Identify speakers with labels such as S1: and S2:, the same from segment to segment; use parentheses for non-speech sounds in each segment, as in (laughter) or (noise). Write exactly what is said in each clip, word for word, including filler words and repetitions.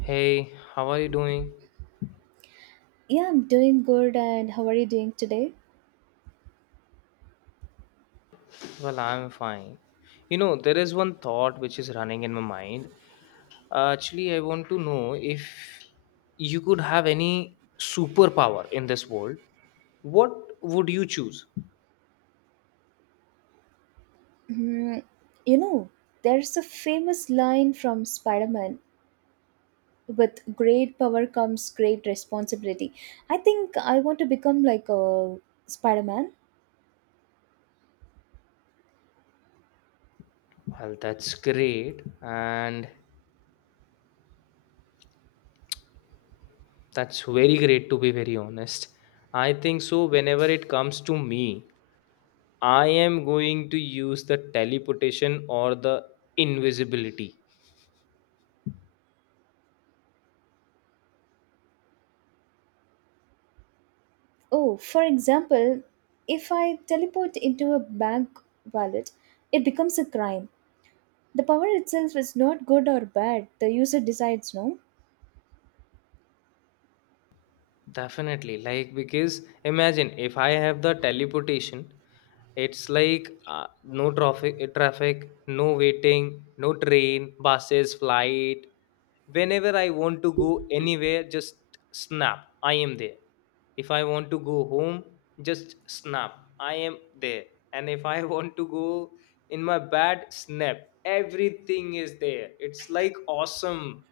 S1: Hey, how are you doing?
S2: Yeah, I'm doing good. And how are you doing today?
S1: Well, I'm fine. You know, there is one thought which is running in my mind. Uh, actually, I want to know if you could have any superpower in this world, what would you choose?
S2: Hmm, you know, there's a famous line from Spider Man, with great power comes great responsibility. I think I want to become like a Spider Man.
S1: Well, that's great, and that's very great to be very honest. I think so. Whenever it comes to me, I am going to use the teleportation or the invisibility.
S2: Oh, for example, if I teleport into a bank wallet, it becomes a crime. The power itself is not good or bad, the user decides, no?
S1: Definitely, like because imagine if I have the teleportation, it's like uh, no traffic, traffic, no waiting, no train, buses, flight. Whenever I want to go anywhere, just snap, I am there. If I want to go home, just snap, I am there. And if I (laughs) want to go in my bed, snap, everything is there. It's like awesome.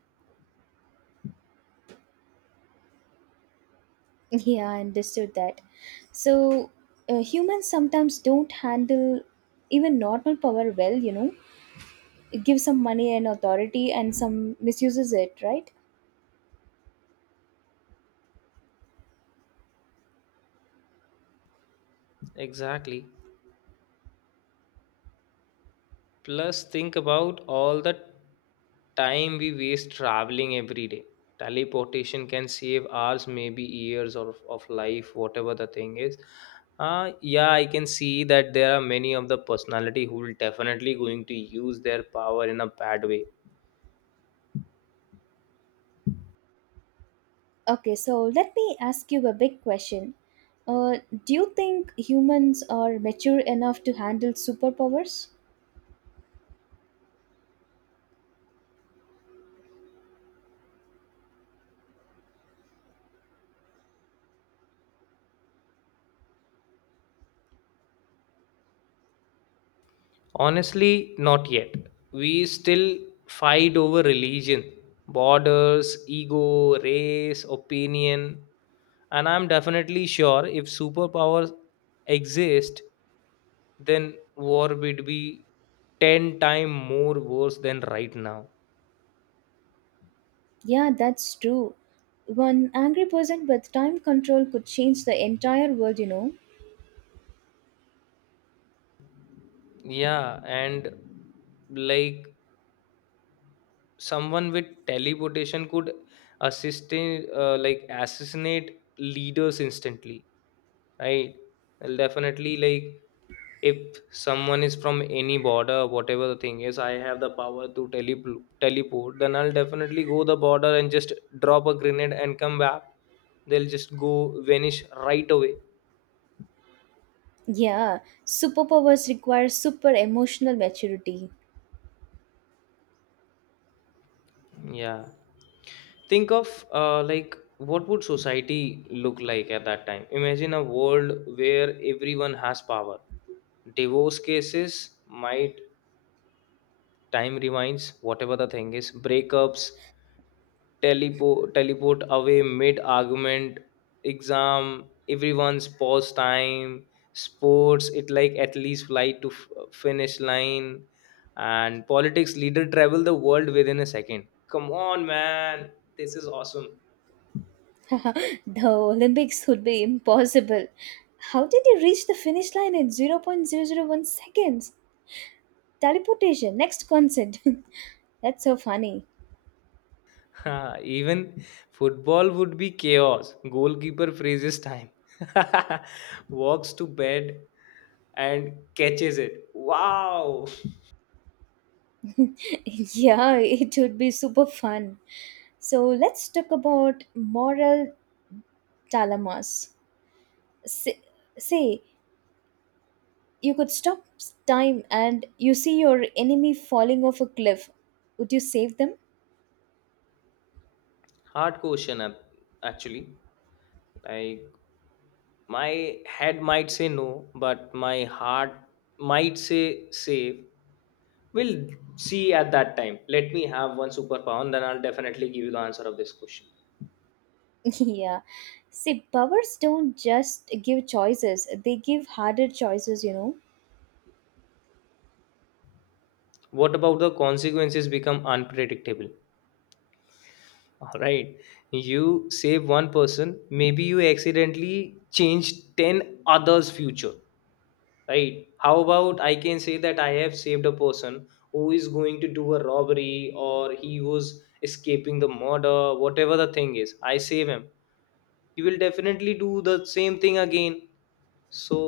S2: Yeah, I understood that. So, uh, humans sometimes don't handle even normal power well, you know. It gives some money and authority and some misuses it, right?
S1: Exactly. Plus, think about all the time we waste traveling every day. Teleportation can save hours, maybe years of, of life, whatever the thing is. Uh, yeah, I can see that there are many of the personality who will definitely going to use their power in a bad way.
S2: Okay, so let me ask you a big question. Uh, do you think humans are mature enough to handle superpowers?
S1: Honestly, not yet. We still fight over religion, borders, ego, race, opinion. And I'm definitely sure if superpowers exist, then war would be ten time more worse than right now.
S2: Yeah, that's true. One angry person with time control could change the entire world, you know.
S1: Yeah, and like someone with teleportation could assist in, uh, like assassinate leaders instantly, right. Well, definitely like if someone is from any border, whatever the thing is, I have the power to telepl- teleport, then I'll definitely go the border and just drop a grenade and come back. They'll just go vanish right away.
S2: Yeah, superpowers require super emotional maturity.
S1: Yeah. Think of uh, like what would society look like at that time? Imagine a world where everyone has power. Divorce cases might time rewinds, whatever the thing is, breakups, Telepo teleport away mid argument, exam everyone's pause time, sports it like at least flight to f- finish line, and politics leader travel the world within a second. Come on, man, this is awesome.
S2: (laughs) The Olympics would be impossible. How did you reach the finish line in zero point zero zero point zero zero one seconds? Teleportation, next consent. (laughs) That's so funny.
S1: (laughs) Even football would be chaos, goalkeeper freezes time, (laughs) walks to bed and catches it, wow.
S2: (laughs) Yeah, it would be super fun. So let's talk about moral dilemmas. Say, say you could stop time and you see your enemy falling off a cliff. Would you save them?
S1: (laughs) Hard question, ac- actually, like my head might say no, but my heart might say save. We'll see at that time. Let me have one superpower and then I'll definitely give you the answer of this question.
S2: (laughs) Yeah. See, powers don't just give choices, they give harder choices, you know?
S1: What about the consequences become unpredictable? All right. You save one person, maybe you accidentally change ten others' future. Right, how about I can say that I have saved a person who is going to do a robbery or he was escaping the murder, whatever the thing is, I save him, he will definitely do the same thing again. So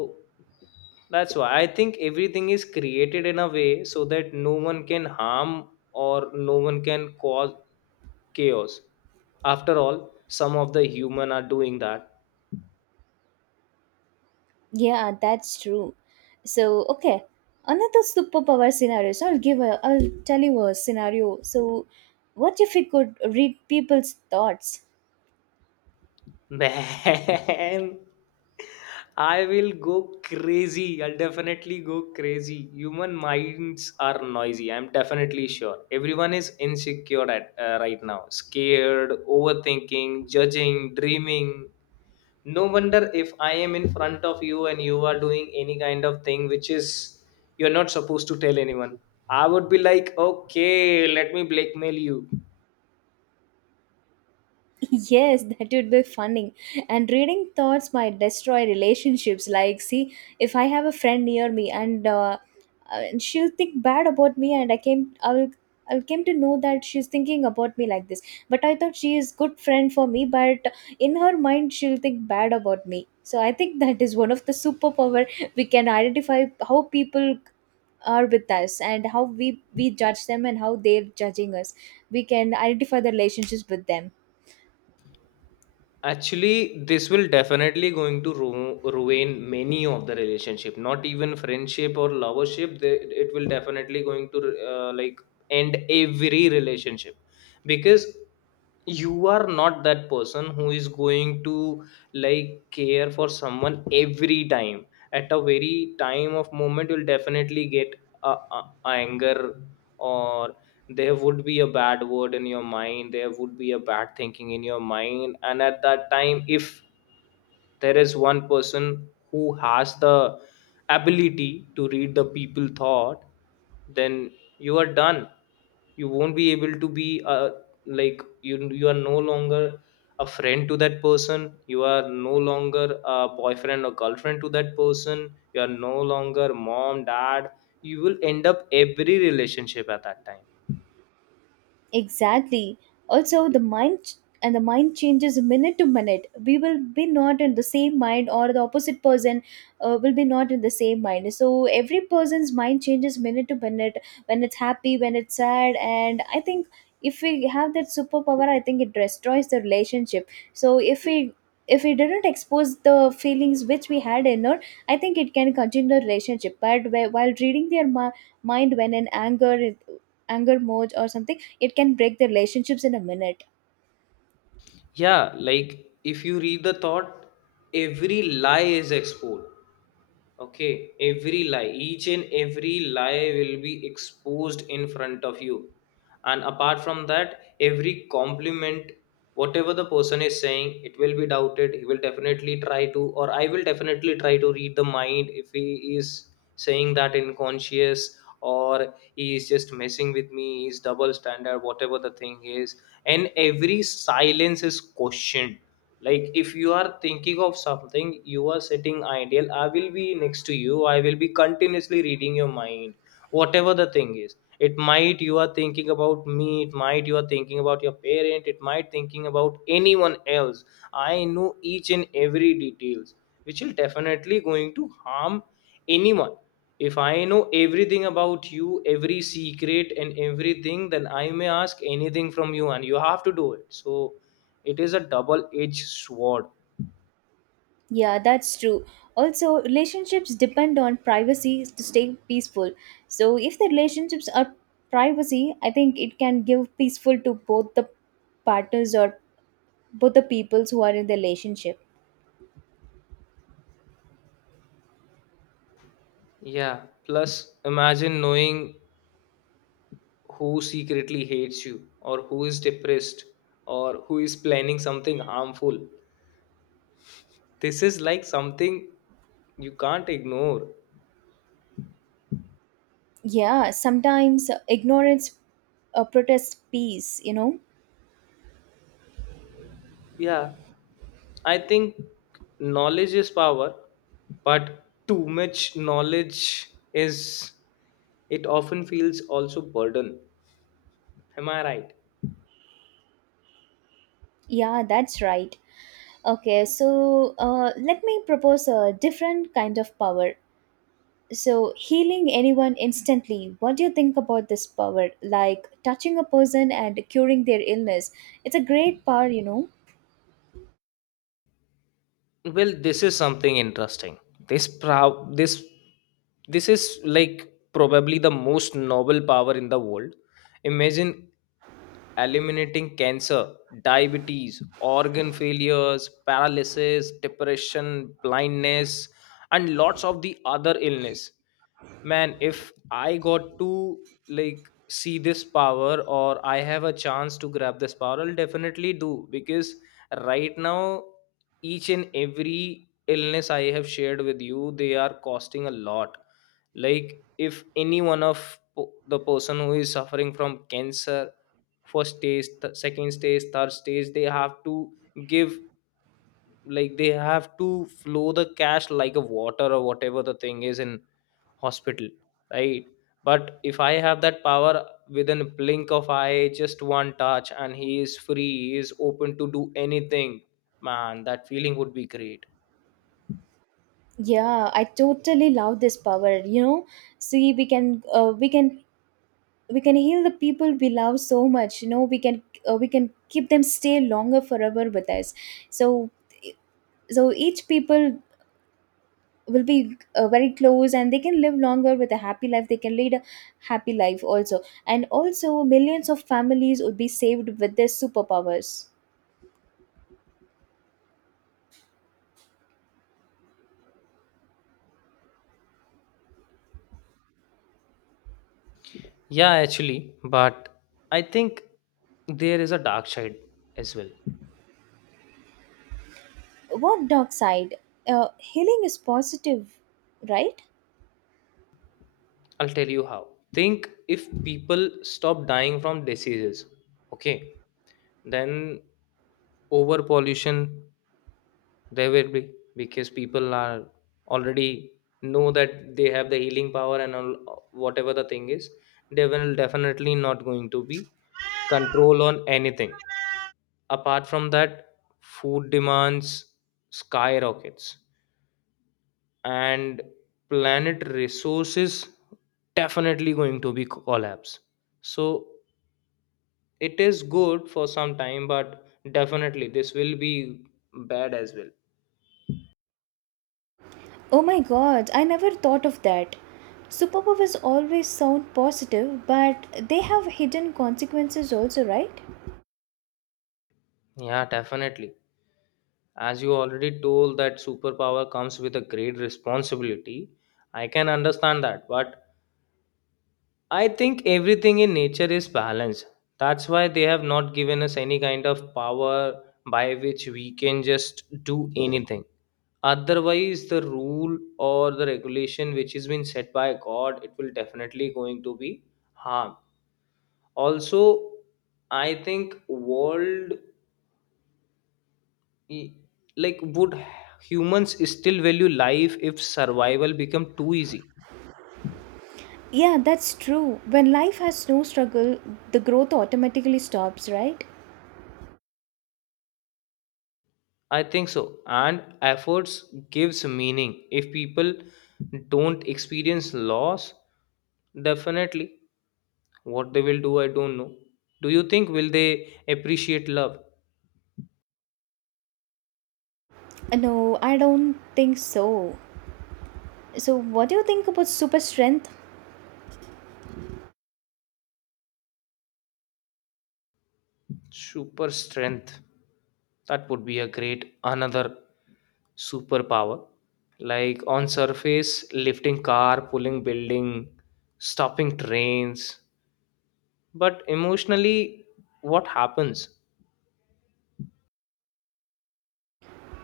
S1: that's why I think everything is created in a way so that no one can harm or no one can cause chaos. After all, some of the human are doing that.
S2: Yeah, that's true. So, okay. Another superpower scenario. So I'll give a I'll tell you a scenario. So what if we could read people's thoughts?
S1: Man, I will go crazy. I'll definitely go crazy. Human minds are noisy. I'm definitely sure. Everyone is insecure at uh, right now, scared, overthinking, judging, dreaming. No wonder if I am in front of you and you are doing any kind of thing which is you're not supposed to tell anyone. I would be like, okay, let me blackmail you.
S2: (laughs) Yes, that would be funny. And reading thoughts might destroy relationships. Like, see, if I have a friend near me, and uh, uh, and she'll think bad about me, and I came, I'll, I'll came to know that she's thinking about me like this. But I thought she is good friend for me, but in her mind, she'll think bad about me. So I think (laughs) that is one of the superpower, we can identify how people are with us and how we we judge them and how they're judging us. We can identify the relationships with them.
S1: Actually this will definitely going to ru- ruin many of the relationship, not even friendship or lovership, they, it will definitely going to uh, like end every relationship. Because you are not that person who is going to like care for someone every time, at a very time of moment you'll definitely get a, a anger, or there would be a bad word in your mind, there would be a bad thinking in your mind, and at that time if there is one person who has the ability to read the people thought, then you are done. You won't be able to be uh, like you you are no longer a friend to that person, you are no longer a boyfriend or girlfriend to that person, you are no longer mom dad, you will end up every relationship at that time.
S2: Exactly. Also, the mind ch- and the mind changes minute to minute. We will be not in the same mind, or the opposite person uh, will be not in the same mind. So every person's mind changes minute to minute, when it's happy, when it's sad, and I think if we have that superpower, I think it destroys the relationship. So if we if we didn't expose the feelings which we had in it, I think it can continue the relationship. But wh- while reading their mi- mind, when in anger, anger mode or something, it can break the relationships in a minute.
S1: Yeah, like if you read the thought, every lie is exposed. Okay, every lie, each and every lie will be exposed in front of you. And apart from that, every compliment, whatever the person is saying, it will be doubted. He will definitely try to, or I will definitely try to read the mind if he is saying that unconscious or he is just messing with me, he's double standard, whatever the thing is. And every silence is questioned, like if you are thinking of something, you are sitting ideal, I will be next to you, I will be continuously reading your mind. Whatever the thing is, it might you are thinking about me, it might you are thinking about your parent, it might thinking about anyone else, I know each and every details, which will definitely going to harm anyone. If I know everything about you, every secret and everything, then I may ask anything from you and you have to do it. So it is a double edged sword.
S2: Yeah, that's true. Also, relationships depend on privacy to stay peaceful. So if the relationships are privacy, I think it can give peaceful to both the partners or both the peoples who are in the relationship.
S1: Yeah, plus imagine knowing who secretly hates you or who is depressed or who is planning something harmful. This is like something you can't ignore.
S2: Yeah, sometimes ignorance uh, protests peace you know
S1: Yeah, I think knowledge is power, but too much knowledge is, it often feels also burden, am I right?
S2: yeah, that's right. Okay, so uh, let me propose a different kind of power. So, healing anyone instantly, what do you think about this power? Like touching a person and curing their illness. It's a great power, you know.
S1: Well, this is something interesting. This prob- this this is like probably the most noble power in the world. Imagine eliminating cancer, diabetes, organ failures, paralysis, depression, blindness, and lots of the other illness. Man, if I got to like see this power or I have a chance to grab this power, I'll definitely do. Because right now, each and every illness I have shared with you, they are costing a lot. Like if any one of po- the person who is suffering from cancer first stage, th- second stage, third stage, they have to give, like they have to flow the cash like a water or whatever the thing is in hospital, right? But if I have that power, within a blink of eye just one touch and he is free, he is open to do anything. Man, that feeling would be great.
S2: Yeah, I totally love this power, you know. See, we can uh, we can we can heal the people we love so much, you know. We can uh, we can keep them stay longer forever with us. So e, so each people will be uh, very close and they can live longer with a happy life, they can lead a happy life also. And also millions of families would be saved with their superpowers.
S1: Yeah, actually, but I think there is a dark side as well.
S2: What dark side? Uh, healing is positive, right?
S1: I'll tell you how. Think if people stop dying from diseases, okay, then over pollution there will be, because people are already know that they have the healing power and all, whatever the thing is, they will definitely not going to be control on anything. Apart from that, food demands skyrockets and planet resources definitely going to be collapse. So it is good for some time but definitely this will be bad as well.
S2: Oh my god, I never thought of that. Superpowers always sound positive, but they have hidden consequences also, right?
S1: Yeah definitely, as you already told that superpower comes with a great responsibility. I can understand that, but I think everything in nature is balanced. That's why they have not given us any kind of power by which we can just do anything. Otherwise the rule or the regulation which has been set by god, it will definitely going to be harm also. I think world e- like would humans still value life if survival become too easy?
S2: Yeah, that's true. When life has no struggle, the growth automatically stops, right?
S1: I think so, and efforts gives meaning. If people don't experience loss, definitely what they will do, I don't know. Do you think will they appreciate love?
S2: Uh, no, I don't think so. So, what do you think about super strength?
S1: Super strength. That would be a great another superpower. Like on surface, lifting car, pulling building, stopping trains. But emotionally, what happens?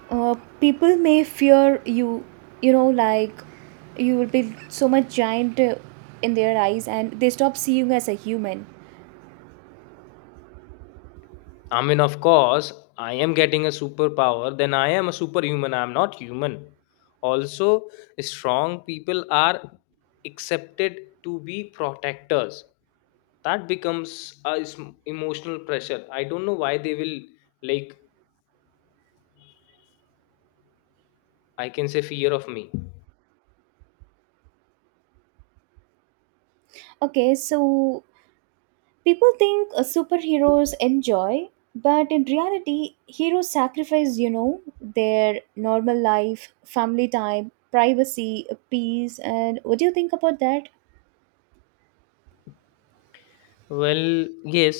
S2: Uh, people may fear you, you know, like you will be so much giant uh, in their eyes and they stop seeing you as a human.
S1: I mean, of course, I am getting a superpower, then I am a superhuman. I am not human. Also, strong people are accepted to be protectors, that becomes a sm- emotional pressure. I don't know why they will like, I can say, fear of me.
S2: Okay, so people think uh, superheroes enjoy, but in reality, heroes sacrifice, you know, their normal life, family time, privacy, uh, peace, and what do you think about that?
S1: Well, yes,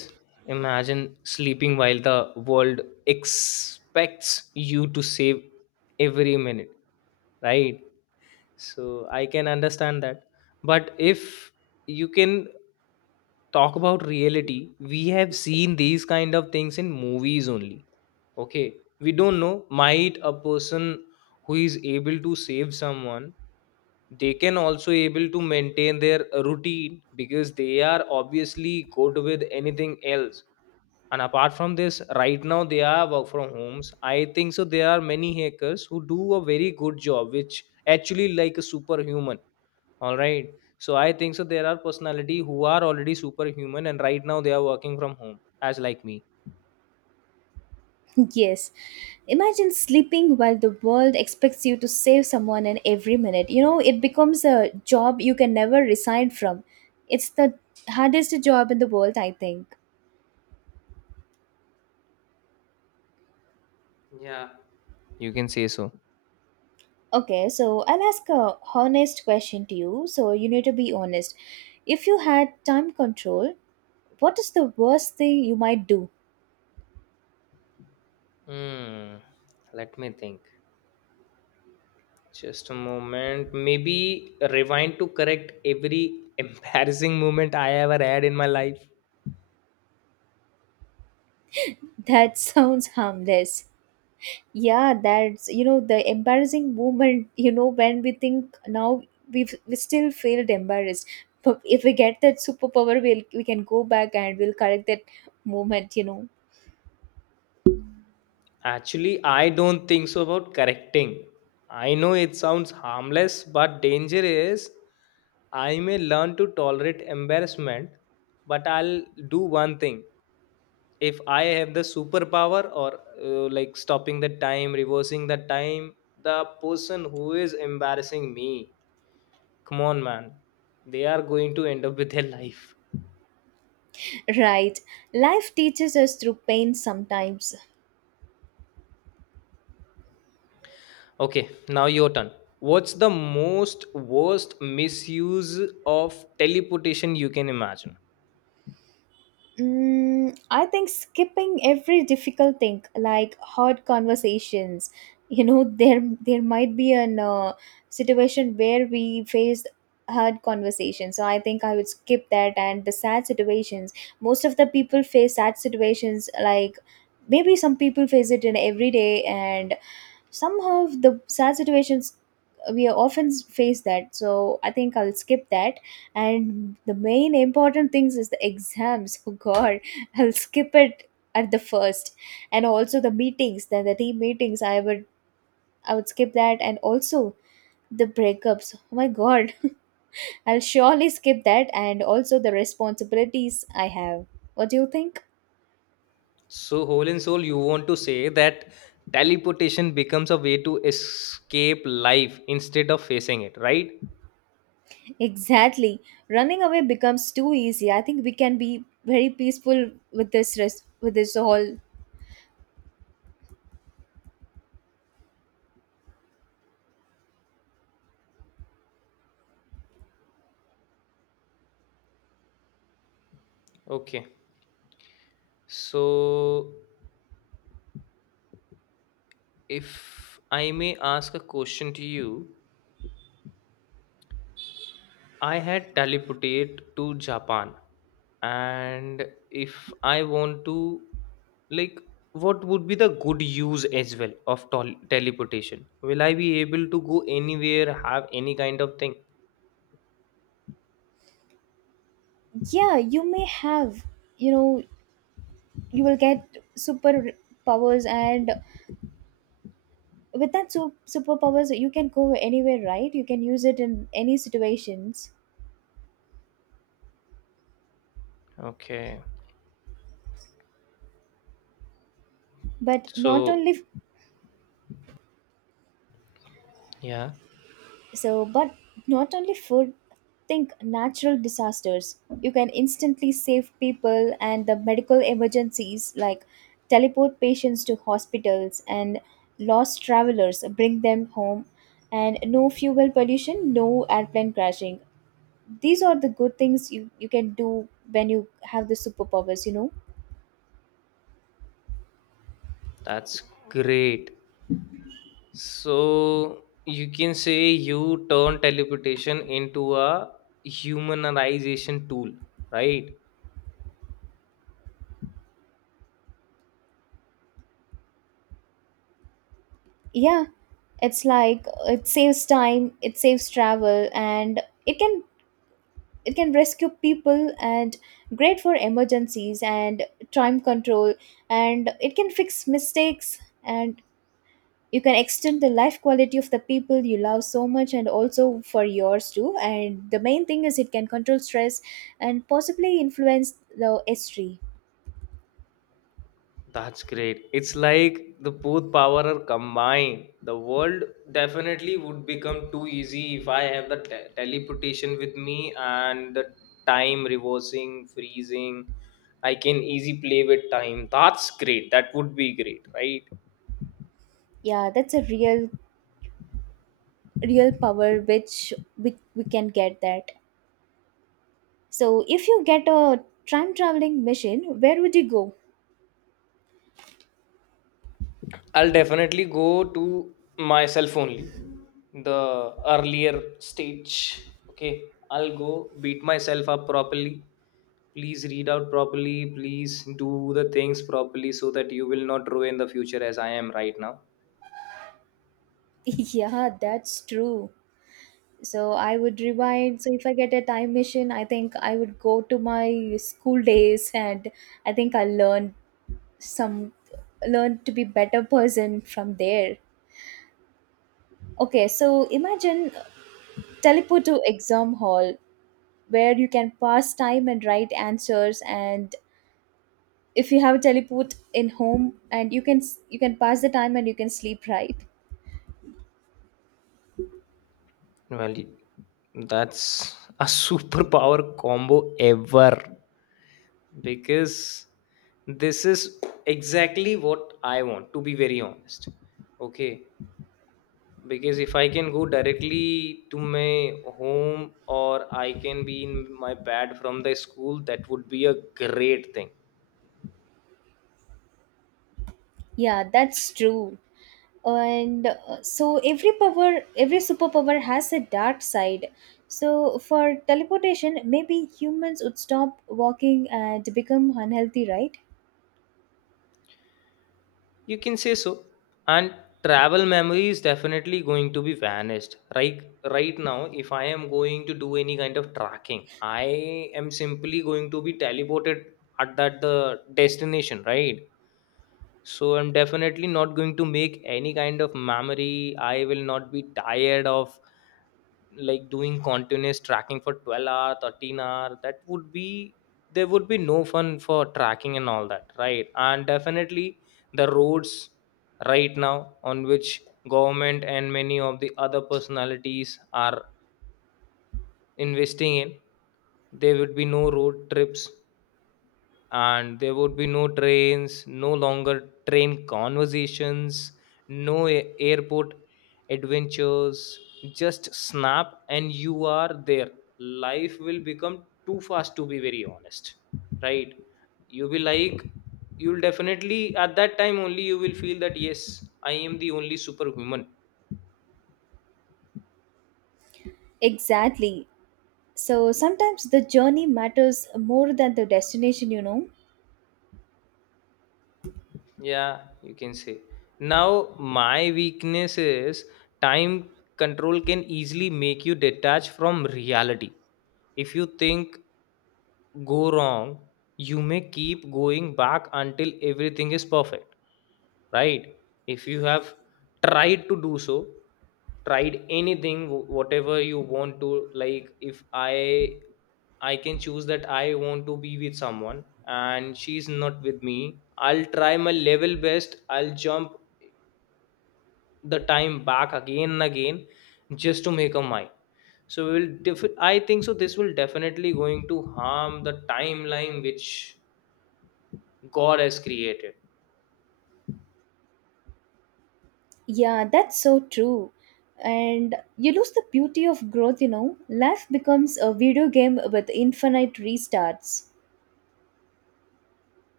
S1: imagine sleeping while the world expects you to save every minute, right? So I can understand that. But if you can talk about reality, we have seen these kind of things in movies only. Okay. We don't know. Might a person who is able to save someone, they can also able to maintain their routine because they are obviously good with anything else. And apart from this, right now they are work from homes. I think so. There are many hackers who do a very good job, which actually like a superhuman. All right. So I think so. There are personality who are already superhuman, and right now they are working from home, as like me.
S2: Yes. Imagine sleeping while the world expects you to save someone in every minute. You know, it becomes a job you can never resign from. It's the hardest job in the world, I think.
S1: Yeah. You can say so.
S2: Okay, so I'll ask a honest question to you. So you need to be honest. If you had time control, what is the worst thing you might do?
S1: Hmm. Let me think. Just a moment. Maybe rewind to correct every (laughs) embarrassing moment I ever had in my life.
S2: (laughs) That sounds harmless. Yeah, that's, you know, the embarrassing moment. (laughs) You know when we think now, we've we still feel embarrassed, but if we get that superpower, we'll we can go back and we'll correct that moment you know
S1: Actually, I don't think so about correcting. I know it sounds harmless, but danger is I may learn to tolerate embarrassment, but I'll do one thing. If I have the superpower or uh, like stopping the time, reversing the time, the person who is embarrassing me, come on, man, they are going to end up with their (laughs) life.
S2: right, life teaches us through pain sometimes.
S1: Okay, now your turn. What's the most worst misuse of teleportation you can imagine?
S2: Mm, I think skipping every difficult thing, like hard conversations. You know, (laughs) there there might be an uh, situation where we faced hard conversations. So I think I would skip that and the sad situations. Most of the people face sad situations. Like, maybe some people face it in every day, and somehow the sad situations we often face that, so I think I'll skip that. And the main important things is the exams. (laughs) Oh god, I'll skip it at the first. And also the meetings, then the team meetings, i would i would skip that. And also the breakups, oh my god, (laughs) I'll surely skip that, and also the responsibilities I have. What do you think?
S1: So, whole and soul, you want to say that teleportation becomes a way to escape life instead of facing it, right?
S2: Exactly. Running away becomes too easy. I think we can be very peaceful with this res- with this whole.
S1: Okay. So, if I may ask a question to you, I had teleported to Japan, and if I want to, like, what would be the good use as well of tol- teleportation? Will I be able to go anywhere, have any kind of thing?
S2: Yeah, you may have, you know, you will get super powers, and with that su- superpowers you can go anywhere, right? You can use it in any situations.
S1: Okay,
S2: But not
S1: so
S2: only.
S1: yeah,
S2: So, but not only food, think natural disasters. You can instantly save people and the medical emergencies, like teleport patients to hospitals, and lost travelers, bring them home, and no fuel pollution, no airplane crashing. These are the good things you, you can do when you have the superpowers, you know?
S1: that's great. So you can say you turn teleportation into a humanization tool, right?
S2: Yeah, it's like uh, it saves time, it saves travel, and it can it can rescue people, and great for emergencies, and time control, and it can fix mistakes, and you can extend the life quality of the people you love so much, and also for yours too, and the main thing is it can control stress and possibly influence the history.
S1: That's great. It's like the both power are combined. The world definitely would become too easy if I have the te- teleportation with me and the time reversing, freezing. I can easy play with time. That's great. That would be great, right?
S2: Yeah, that's a real real power which we, we can get that. So if you get a time traveling machine, where would you go?
S1: I'll definitely go to myself only. The earlier stage. Okay. I'll go beat myself up properly. Please read out properly. Please do the things properly so that you will not ruin the future as I am right now.
S2: (laughs) Yeah, that's true. So I would rewind. So if I get a time machine, I think I would go to my school days, and I think I learned some learned to be better person from there. Okay, so imagine teleport to exam hall where you can pass time and write answers, and if you have a teleport in home, and you can you can pass the time and you can sleep, right?
S1: Well, that's a (laughs) superpower combo ever, because this is exactly what I want, to be very honest. Okay. Because if I can go directly to my home or I can be in my bed from the school, that would be a great thing.
S2: Yeah, that's true. And uh, so every power every superpower has a dark side. So for teleportation, maybe humans would stop walking and become unhealthy, right?
S1: You can say so. And travel memory is definitely going to be vanished. Right right now, if I am going to do any kind of tracking, I am simply going to be teleported at that the destination, right? So I'm definitely not going to make any kind of memory. I will not be tired of, like, doing continuous tracking for twelve hour, thirteen hour. That would be, there would be no fun for tracking and all that, right? And definitely the roads right now on which government and many of the other personalities are investing in, there would be no road trips, and there would be no trains, no longer train conversations, no a- airport adventures. Just snap and you are there. Life will become too fast, to be very honest, right? You'll be like, you'll definitely at that time only you will feel that yes, I am the only superhuman.
S2: Exactly. So sometimes the journey matters more than the destination you know
S1: Yeah, you can say. Now my weakness is time control can easily make you detach from reality. If you think go wrong, you may keep going back until everything is perfect, right? If you have tried to do so, tried anything, wh- whatever you want to, like if I I can choose that I want to be with someone and she's not with me, I'll try my level best, I'll jump the time back again and again just to make a mine. So we will def- I think so this will definitely going to harm the timeline which God has created.
S2: yeah, that's so true. And you lose the beauty of growth you know life becomes a video game with infinite restarts.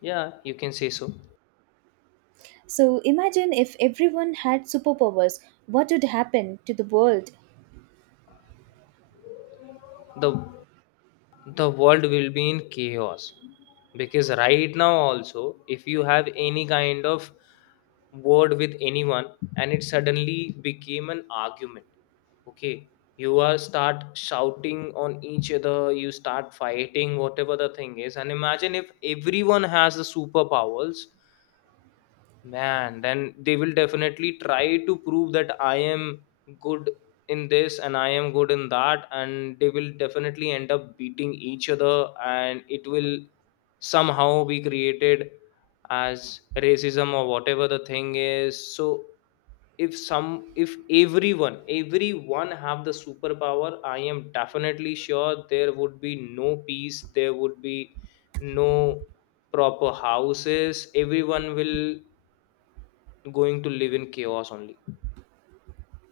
S1: Yeah, you can say so.
S2: So imagine if everyone had superpowers, what would happen to the world?
S1: The the world will be in chaos, because right now also, if you have any kind of word with anyone and it suddenly became an argument, okay, you are start shouting on each other, you start fighting, whatever the thing is. And imagine if everyone has the superpowers. Man, then they will definitely try to prove that I am good in this and I am good in that, and they will definitely end up beating each other, and it will somehow be created as racism or whatever the thing is. So if some if everyone everyone have the superpower, I am definitely sure there would be no peace, there would be no proper houses, everyone will going to live in chaos only.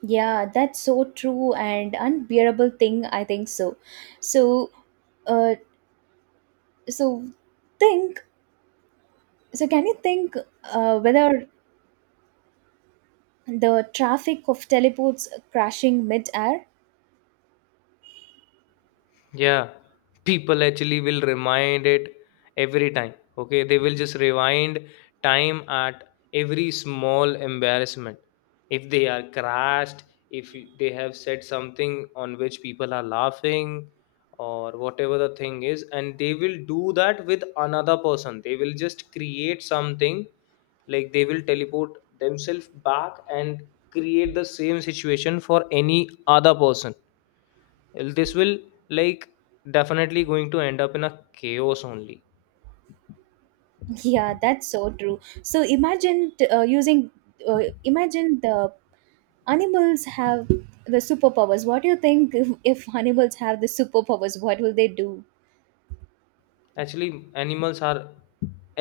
S2: Yeah, that's so true and unbearable thing. I think so. So, uh, so think. So can you think uh, whether the traffic of teleports crashing mid-air?
S1: Yeah, people actually will remind it every time. Okay, they will just rewind time at every small embarrassment. If they are crashed, if they have said something on which people are laughing or whatever the thing is, and they will do that with another person, they will just create something, like, they will teleport themselves back and create the same situation for any other person. This will, like, definitely going to end up in a chaos only.
S2: (laughs) Yeah, that's so true. So imagine t- uh, using. Uh, imagine the animals have the superpowers. What do you think, (laughs) if, if animals have the superpowers? What will they do?
S1: Actually, animals are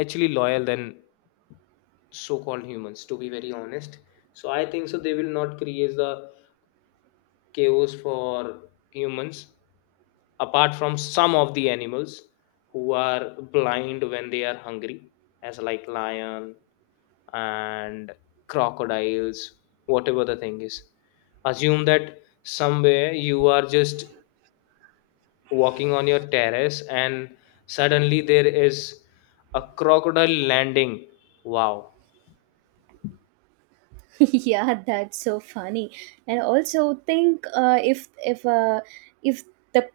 S1: actually loyal than so-called humans, to be very honest. So I think so they will not create the chaos for humans, apart from some of the animals who are blind when they are hungry, as like lion and crocodiles, whatever the thing is. Assume that somewhere you are just walking on your terrace and suddenly there is a crocodile landing. Wow.
S2: (laughs) Yeah, that's so funny. And also think, uh, if if uh, if the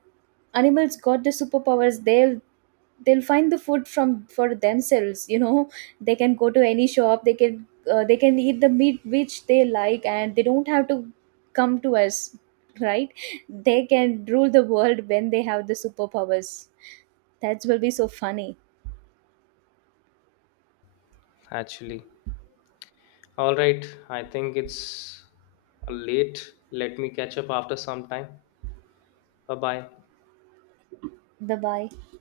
S2: animals got the superpowers, they'll they'll find the food from for themselves you know they can go to any shop, they can uh, they can eat the meat which they like, and they don't have to come to us, right? They can rule the world when they have the superpowers. That will be so funny.
S1: Actually, all right, I think it's late. Let me catch up after some time. Bye bye.
S2: Bye bye.